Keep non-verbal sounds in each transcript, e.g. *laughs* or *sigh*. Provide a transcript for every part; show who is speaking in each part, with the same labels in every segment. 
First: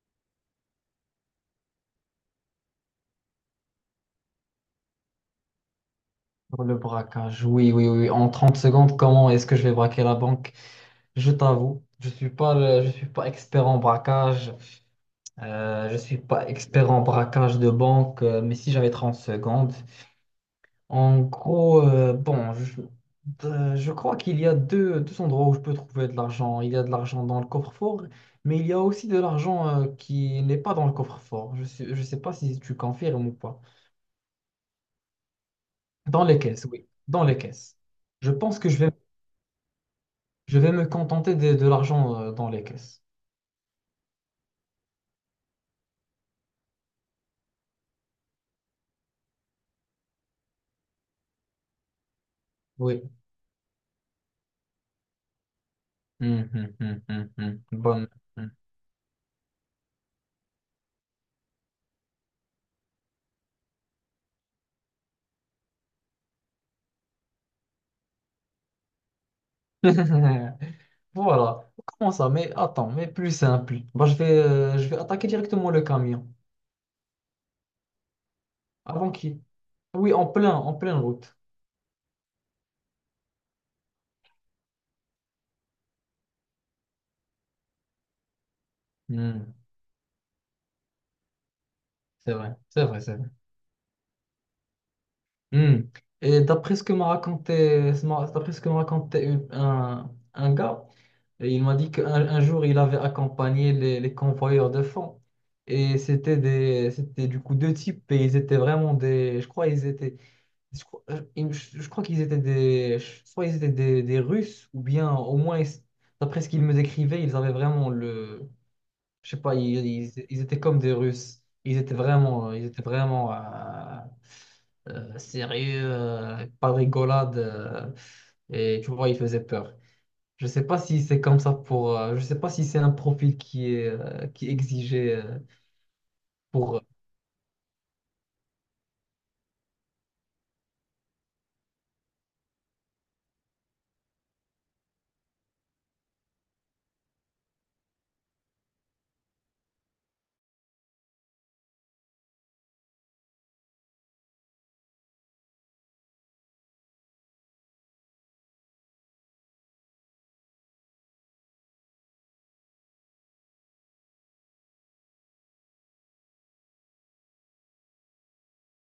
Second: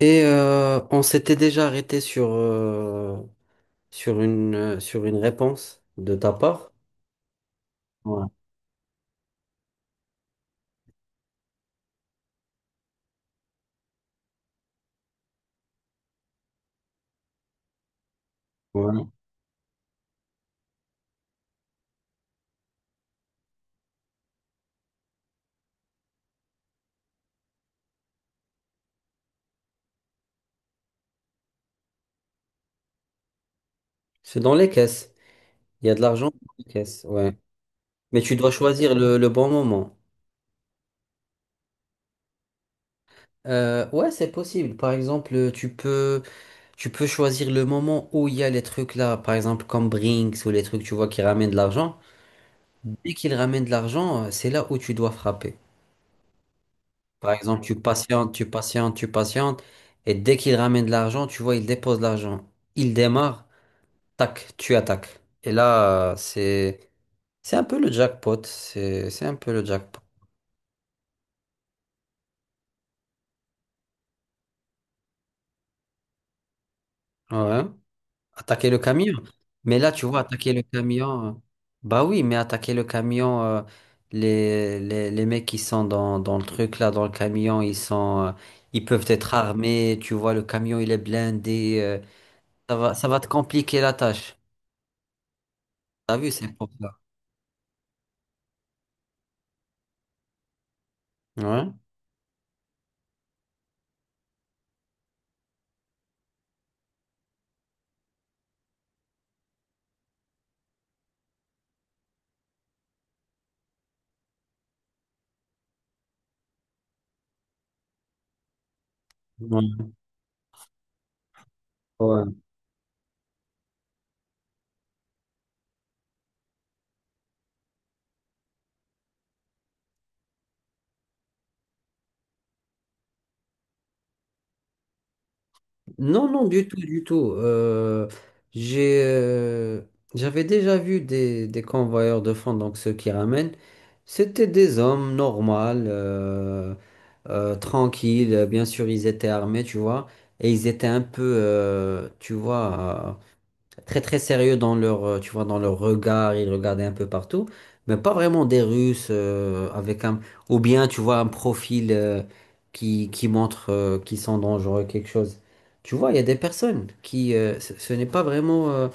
Speaker 1: Et on s'était déjà arrêté sur une réponse de ta
Speaker 2: Pour
Speaker 1: part.
Speaker 2: le braquage, oui, oui, oui.
Speaker 1: Ouais.
Speaker 2: En 30 secondes, comment est-ce que je vais braquer la banque? Je t'avoue, je suis pas expert en braquage. Je suis pas expert en braquage de banque, mais si j'avais
Speaker 1: Ouais.
Speaker 2: 30 secondes. En gros, bon, je crois qu'il y a deux endroits où je peux trouver de l'argent. Il y a de l'argent dans le coffre-fort, mais il y a aussi de l'argent, qui n'est pas dans le coffre-fort. Je sais pas si tu confirmes ou pas.
Speaker 1: C'est dans les caisses. Il y a de
Speaker 2: Dans
Speaker 1: l'argent
Speaker 2: les
Speaker 1: dans les
Speaker 2: caisses, oui.
Speaker 1: caisses.
Speaker 2: Dans
Speaker 1: Ouais.
Speaker 2: les caisses.
Speaker 1: Mais
Speaker 2: Je
Speaker 1: tu dois
Speaker 2: pense que je vais
Speaker 1: choisir le bon moment.
Speaker 2: Je vais me contenter de l'argent dans les caisses.
Speaker 1: Ouais, c'est possible. Par exemple, tu peux choisir le moment où il y a les trucs là, par exemple comme Brinks ou les trucs, tu vois, qui ramènent de l'argent.
Speaker 2: Oui.
Speaker 1: Dès qu'ils ramènent de l'argent, c'est là où tu dois frapper. Par exemple, tu
Speaker 2: Bonne.
Speaker 1: patientes, tu
Speaker 2: Hum.
Speaker 1: patientes, tu patientes, et dès qu'il ramène de l'argent, tu vois, il dépose l'argent. Il démarre, tac, tu attaques. Et là, c'est un peu le jackpot. C'est un peu le jackpot.
Speaker 2: *laughs* Voilà. Comment ça? Mais attends, mais plus simple. Bah, je vais attaquer directement le camion.
Speaker 1: Ouais. Attaquer le
Speaker 2: Avant
Speaker 1: camion.
Speaker 2: qui?
Speaker 1: Mais là, tu
Speaker 2: Oui,
Speaker 1: vois, attaquer le
Speaker 2: en pleine
Speaker 1: camion.
Speaker 2: route.
Speaker 1: Bah oui, mais attaquer le camion, les mecs qui sont dans le truc là, dans le camion, ils sont, ils peuvent être
Speaker 2: Hum.
Speaker 1: armés. Tu vois, le camion, il est blindé.
Speaker 2: C'est vrai,
Speaker 1: Ça
Speaker 2: c'est
Speaker 1: va,
Speaker 2: vrai,
Speaker 1: ça
Speaker 2: c'est
Speaker 1: va
Speaker 2: vrai.
Speaker 1: te compliquer la tâche.
Speaker 2: Hmm.
Speaker 1: T'as vu,
Speaker 2: Et
Speaker 1: c'est pour ça.
Speaker 2: d'après ce que m'a raconté un gars, et il
Speaker 1: Ouais.
Speaker 2: m'a dit qu'un un jour il avait accompagné les convoyeurs de fonds. Et c'était du coup deux types et ils étaient vraiment des, je crois ils étaient, je crois, ils- je crois qu'ils étaient soit ils étaient des Russes ou bien au moins ils- d'après ce qu'ils me décrivaient, ils avaient vraiment le, je sais pas,
Speaker 1: Ouais.
Speaker 2: ils étaient comme des Russes.
Speaker 1: Ouais.
Speaker 2: Ils étaient vraiment sérieux, pas de rigolade. Et tu vois, ils faisaient peur. Je sais pas si c'est comme ça pour. Je sais pas si c'est un profil qui est exigé
Speaker 1: Non, non, du tout,
Speaker 2: pour
Speaker 1: du tout. J'ai, j'avais déjà vu des convoyeurs de fonds, donc ceux qui ramènent. C'était des hommes normaux, tranquilles. Bien sûr, ils étaient armés, tu vois. Et ils étaient un peu, tu vois, très très sérieux dans leur, tu vois, dans leur regard, ils regardaient un peu partout, mais pas vraiment des Russes avec un, ou bien tu vois un profil qui montre qu'ils sont dangereux, quelque chose. Tu vois, il y a des personnes qui, ce n'est pas vraiment,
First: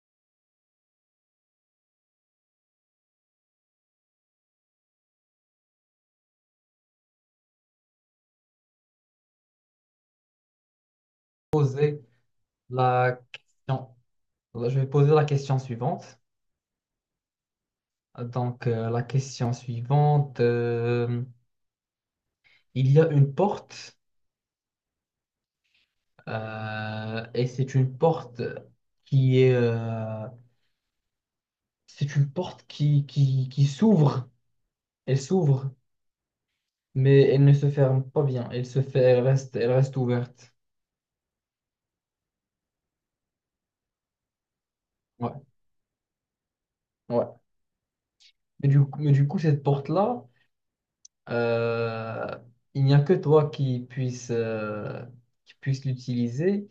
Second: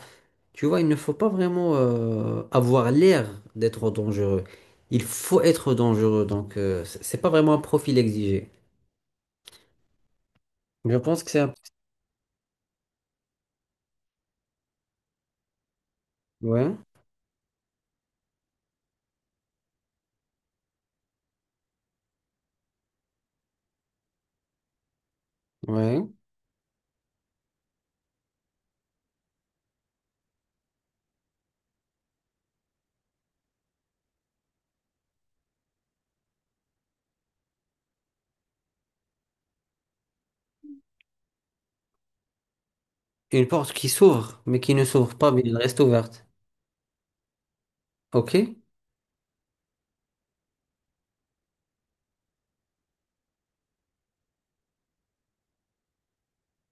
Speaker 1: tu vois, il ne faut pas vraiment avoir l'air d'être dangereux. Il faut être dangereux, donc c'est pas vraiment un profil exigé. Je pense que c'est un...
Speaker 2: poser la question. Poser la question suivante.
Speaker 1: Ouais,
Speaker 2: Donc, la question suivante. Il y a une porte
Speaker 1: ouais.
Speaker 2: euh, et c'est une porte qui est euh, c'est une porte qui s'ouvre. Elle s'ouvre, mais elle ne se ferme pas bien. Elle se fait, elle reste ouverte.
Speaker 1: Une porte qui s'ouvre, mais qui ne s'ouvre pas,
Speaker 2: Ouais,
Speaker 1: mais elle reste ouverte.
Speaker 2: ouais.
Speaker 1: Ok?
Speaker 2: Mais du coup, cette porte-là, euh, il n'y a que toi qui puisse l'utiliser.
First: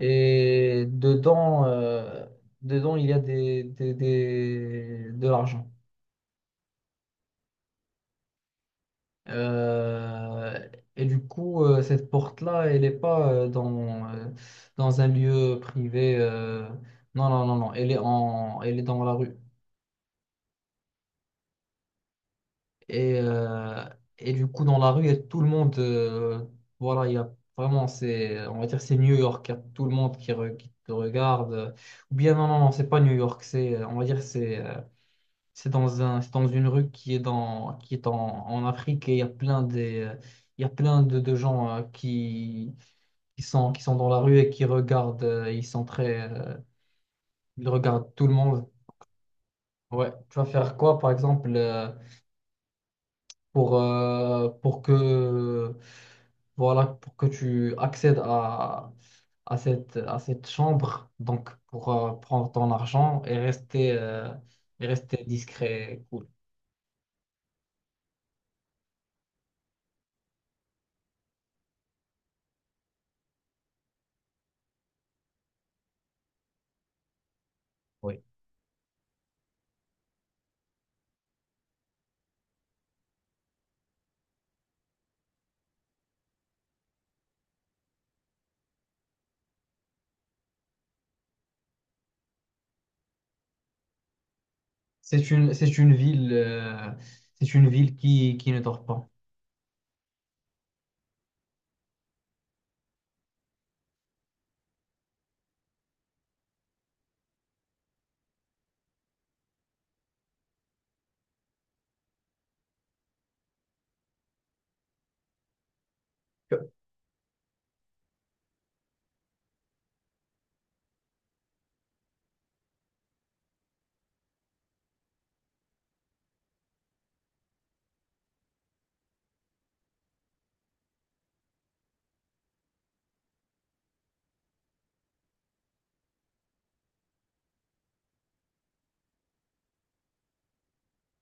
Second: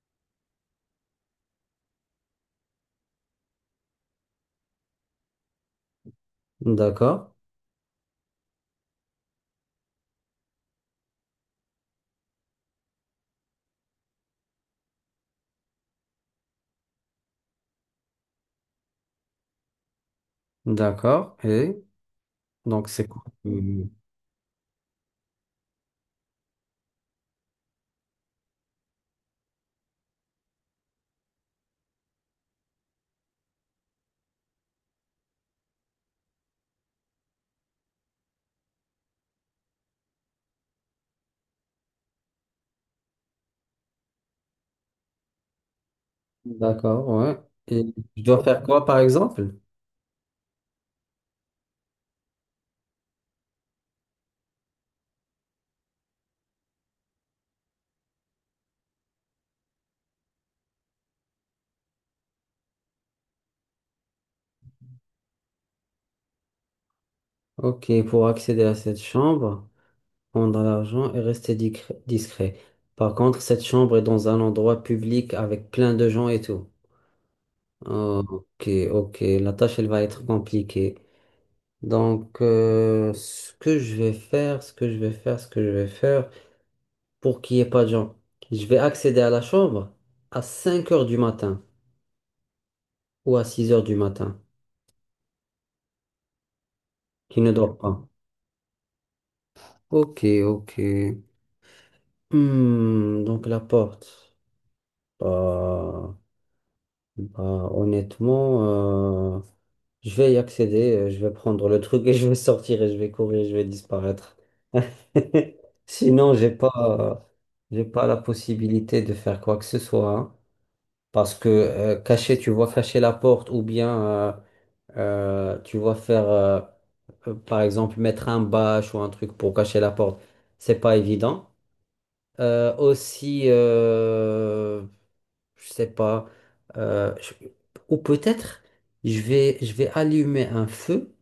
Speaker 2: Et dedans, il y a de l'argent.
Speaker 1: D'accord,
Speaker 2: Euh, et du coup, cette porte-là, elle n'est pas dans un lieu privé. Non, non, non, non. Elle est dans la rue.
Speaker 1: d'accord. Et donc c'est
Speaker 2: Et,
Speaker 1: quoi?
Speaker 2: euh, et du coup, dans la rue, il y a tout le monde. Voilà, il y a vraiment, c'est, on va dire, c'est New York. Il y a tout le monde qui te regarde. Ou bien, non, non, non, c'est pas New York. On va dire, c'est dans une rue qui est qui est en Afrique, et il y a il y a plein de gens qui qui sont dans la rue et qui regardent, ils sont très,
Speaker 1: D'accord, ouais.
Speaker 2: ils
Speaker 1: Et
Speaker 2: regardent
Speaker 1: je
Speaker 2: tout le
Speaker 1: dois faire
Speaker 2: monde.
Speaker 1: quoi par exemple?
Speaker 2: Ouais. Tu vas faire quoi, par exemple, pour que, voilà, pour que tu accèdes à à cette chambre, donc pour prendre ton argent et rester discret, et cool.
Speaker 1: Ok, pour accéder à cette chambre, prendre l'argent et rester discret. Par contre, cette chambre est dans un endroit public avec plein de gens et tout.
Speaker 2: Oui.
Speaker 1: Ok, ok. La tâche, elle va être compliquée. Donc, ce que je vais faire, ce que je vais faire, ce que je vais faire, pour qu'il n'y ait pas de gens, je vais accéder à la chambre à 5 heures du matin, ou à 6 heures du matin,
Speaker 2: C'est une, c'est une ville, euh,
Speaker 1: qui ne
Speaker 2: c'est une
Speaker 1: dort
Speaker 2: ville
Speaker 1: pas.
Speaker 2: qui ne dort pas.
Speaker 1: Ok, ok. Hmm, donc la porte. Bah, bah, honnêtement, je vais y accéder, je vais prendre le truc et *laughs* je vais sortir et je vais courir, je vais disparaître. *laughs* Sinon, j'ai pas la possibilité de faire quoi que ce soit. Hein. Parce que cacher, tu vois, cacher la porte ou bien Euh, tu vois, faire, euh, par exemple, mettre un bâche ou un truc pour cacher la porte, c'est pas évident. Aussi, je sais pas, euh, je- ou peut-être je vais allumer un feu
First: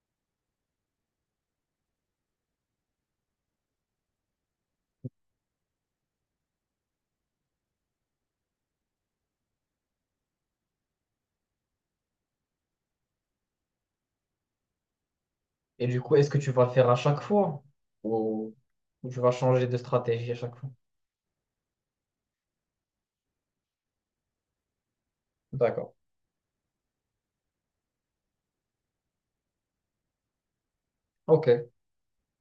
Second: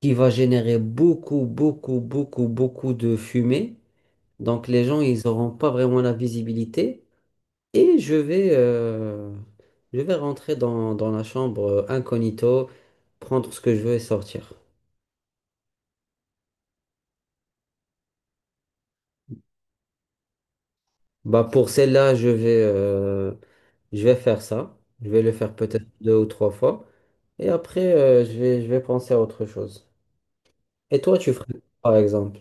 Speaker 1: qui va générer beaucoup, beaucoup, beaucoup, beaucoup de fumée. Donc les gens, ils n'auront pas vraiment la visibilité. Et je vais rentrer dans la chambre incognito, prendre ce que je veux et sortir.
Speaker 2: Et du coup, est-ce que tu vas le faire à chaque fois ou, ou tu vas changer de stratégie à chaque fois?
Speaker 1: Bah pour celle-là, je vais faire ça. Je vais le faire peut-être
Speaker 2: D'accord.
Speaker 1: deux ou trois fois. Et après, je vais penser à autre chose. Et toi, tu ferais quoi,
Speaker 2: Ok.
Speaker 1: par exemple?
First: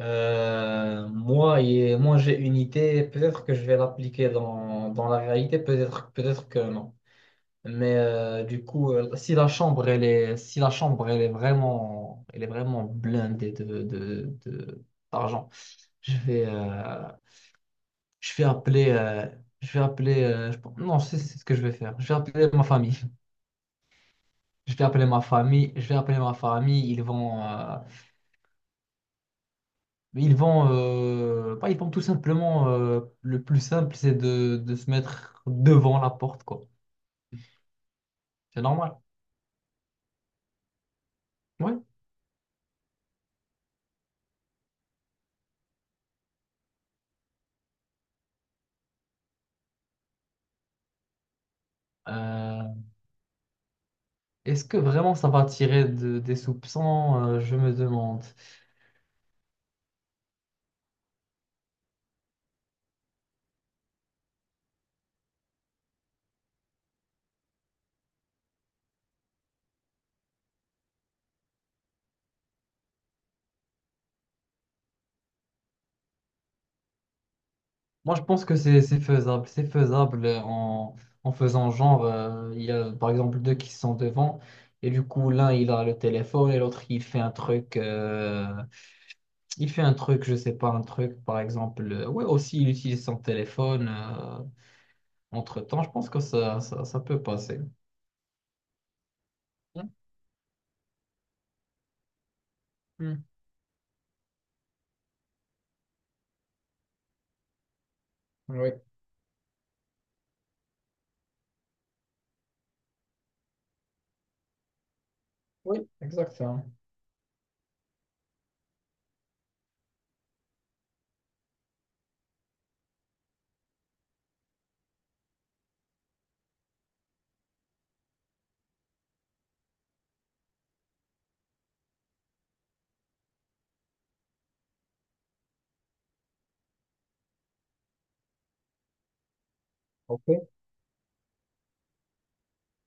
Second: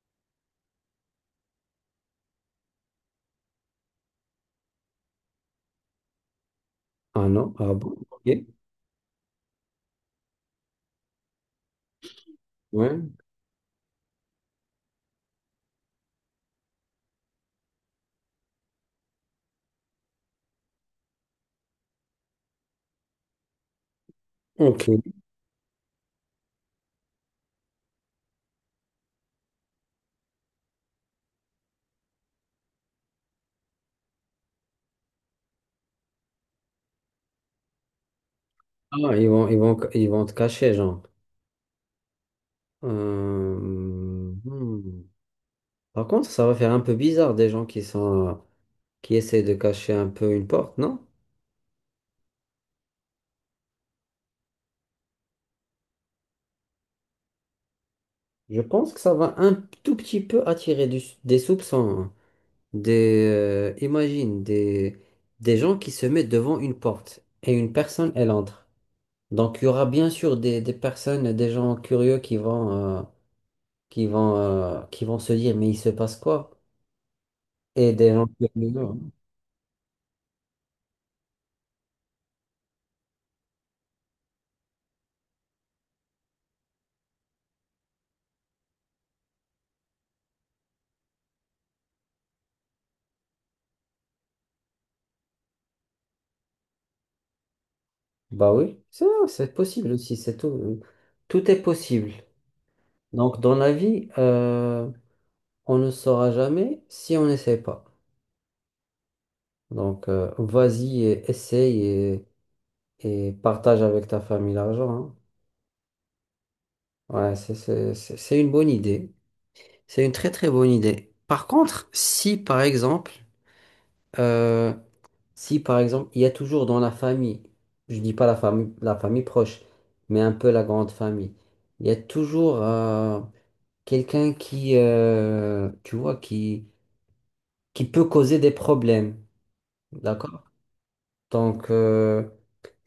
Speaker 2: Moi, moi, j'ai une idée. Peut-être que je vais l'appliquer dans la réalité. Peut-être, peut-être que non.
Speaker 1: Ah non? Ah
Speaker 2: Mais
Speaker 1: bon? Ok.
Speaker 2: du coup, si la chambre, si la chambre, elle est vraiment
Speaker 1: Ouais.
Speaker 2: blindée d'argent. je vais, euh, je vais appeler, euh, je vais appeler, non, c'est ce que je vais faire. Je vais appeler ma famille.
Speaker 1: Ok.
Speaker 2: Je vais appeler ma famille, ils vont, bah, ils vont tout simplement, le plus simple, c'est de se mettre devant la porte, quoi. C'est normal.
Speaker 1: Ah, ils vont te cacher, genre.
Speaker 2: Oui.
Speaker 1: Euh, hmm. Par contre, ça va faire un peu bizarre des gens qui sont, qui essaient de cacher un peu une porte, non?
Speaker 2: Euh, Est-ce que vraiment ça va attirer des soupçons? Je me demande.
Speaker 1: Je pense que ça va un tout petit peu attirer des soupçons. Hein. Imagine des gens qui se mettent devant une porte et une personne, elle entre. Donc, il y aura bien sûr des personnes, des gens curieux euh, qui vont se dire, mais il se passe quoi? Et des
Speaker 2: Moi, je
Speaker 1: gens
Speaker 2: pense que
Speaker 1: curieux. Hein.
Speaker 2: c'est faisable. C'est faisable en faisant genre, il y a par exemple deux qui sont devant, et du coup, l'un, il a le téléphone, et l'autre, il fait un truc. Il fait un truc, je sais pas, un truc, par exemple. Ouais, aussi, il utilise son téléphone entre-temps. Je pense que ça peut passer.
Speaker 1: Bah oui, c'est
Speaker 2: Hmm,
Speaker 1: possible aussi, c'est tout. Tout est possible.
Speaker 2: hmm.
Speaker 1: Donc, dans la vie, on ne saura jamais si on n'essaie pas.
Speaker 2: Oui,
Speaker 1: Donc, vas-y, et essaye et partage avec ta famille l'argent. Hein.
Speaker 2: oui, exactement.
Speaker 1: Ouais, c'est une bonne idée. C'est une très très bonne idée. Par contre, si par exemple, euh, il y a toujours dans la famille, je dis pas la famille, la famille proche, mais un peu la grande famille, il y a toujours quelqu'un qui, tu vois, qui peut causer des problèmes.
Speaker 2: Ok.
Speaker 1: D'accord? Donc,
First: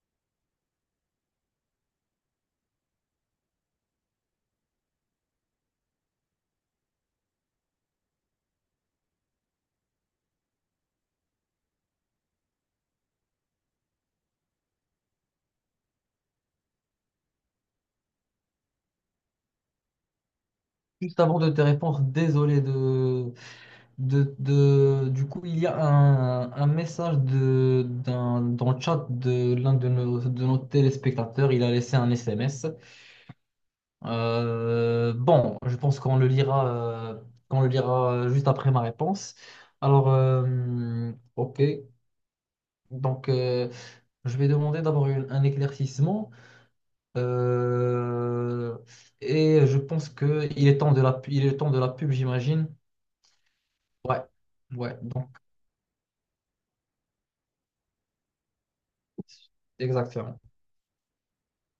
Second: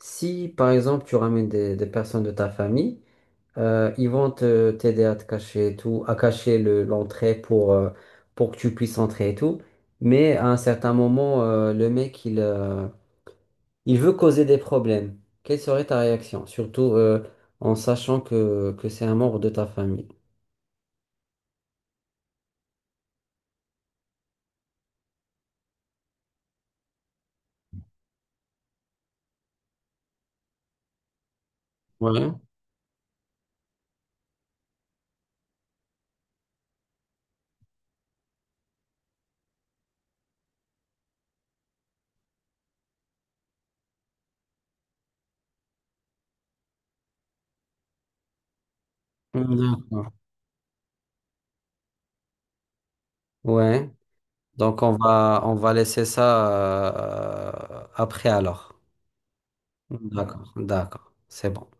Speaker 1: si par exemple, tu ramènes des personnes de ta famille, ils vont te t'aider à te cacher et tout, à cacher l'entrée pour que tu puisses entrer et tout. Mais à un certain moment, le mec, il veut causer des problèmes. Quelle serait ta réaction? Surtout en sachant que, c'est un membre de ta famille.
Speaker 2: Juste avant de te répondre, désolé du coup, il y a un message dans le chat de l'un de nos téléspectateurs. Il a laissé un
Speaker 1: Ouais.
Speaker 2: SMS. Bon, je pense qu'on le lira, euh, juste après ma réponse. Alors, ok. Donc, je vais demander d'abord un éclaircissement. Euh, et je pense
Speaker 1: D'accord.
Speaker 2: que il est temps de la, pu- il est temps de la pub, j'imagine.
Speaker 1: Ouais.
Speaker 2: Ouais,
Speaker 1: Donc
Speaker 2: ouais. Donc,
Speaker 1: on va laisser ça après alors.
Speaker 2: exactement.
Speaker 1: D'accord, d'accord. C'est bon.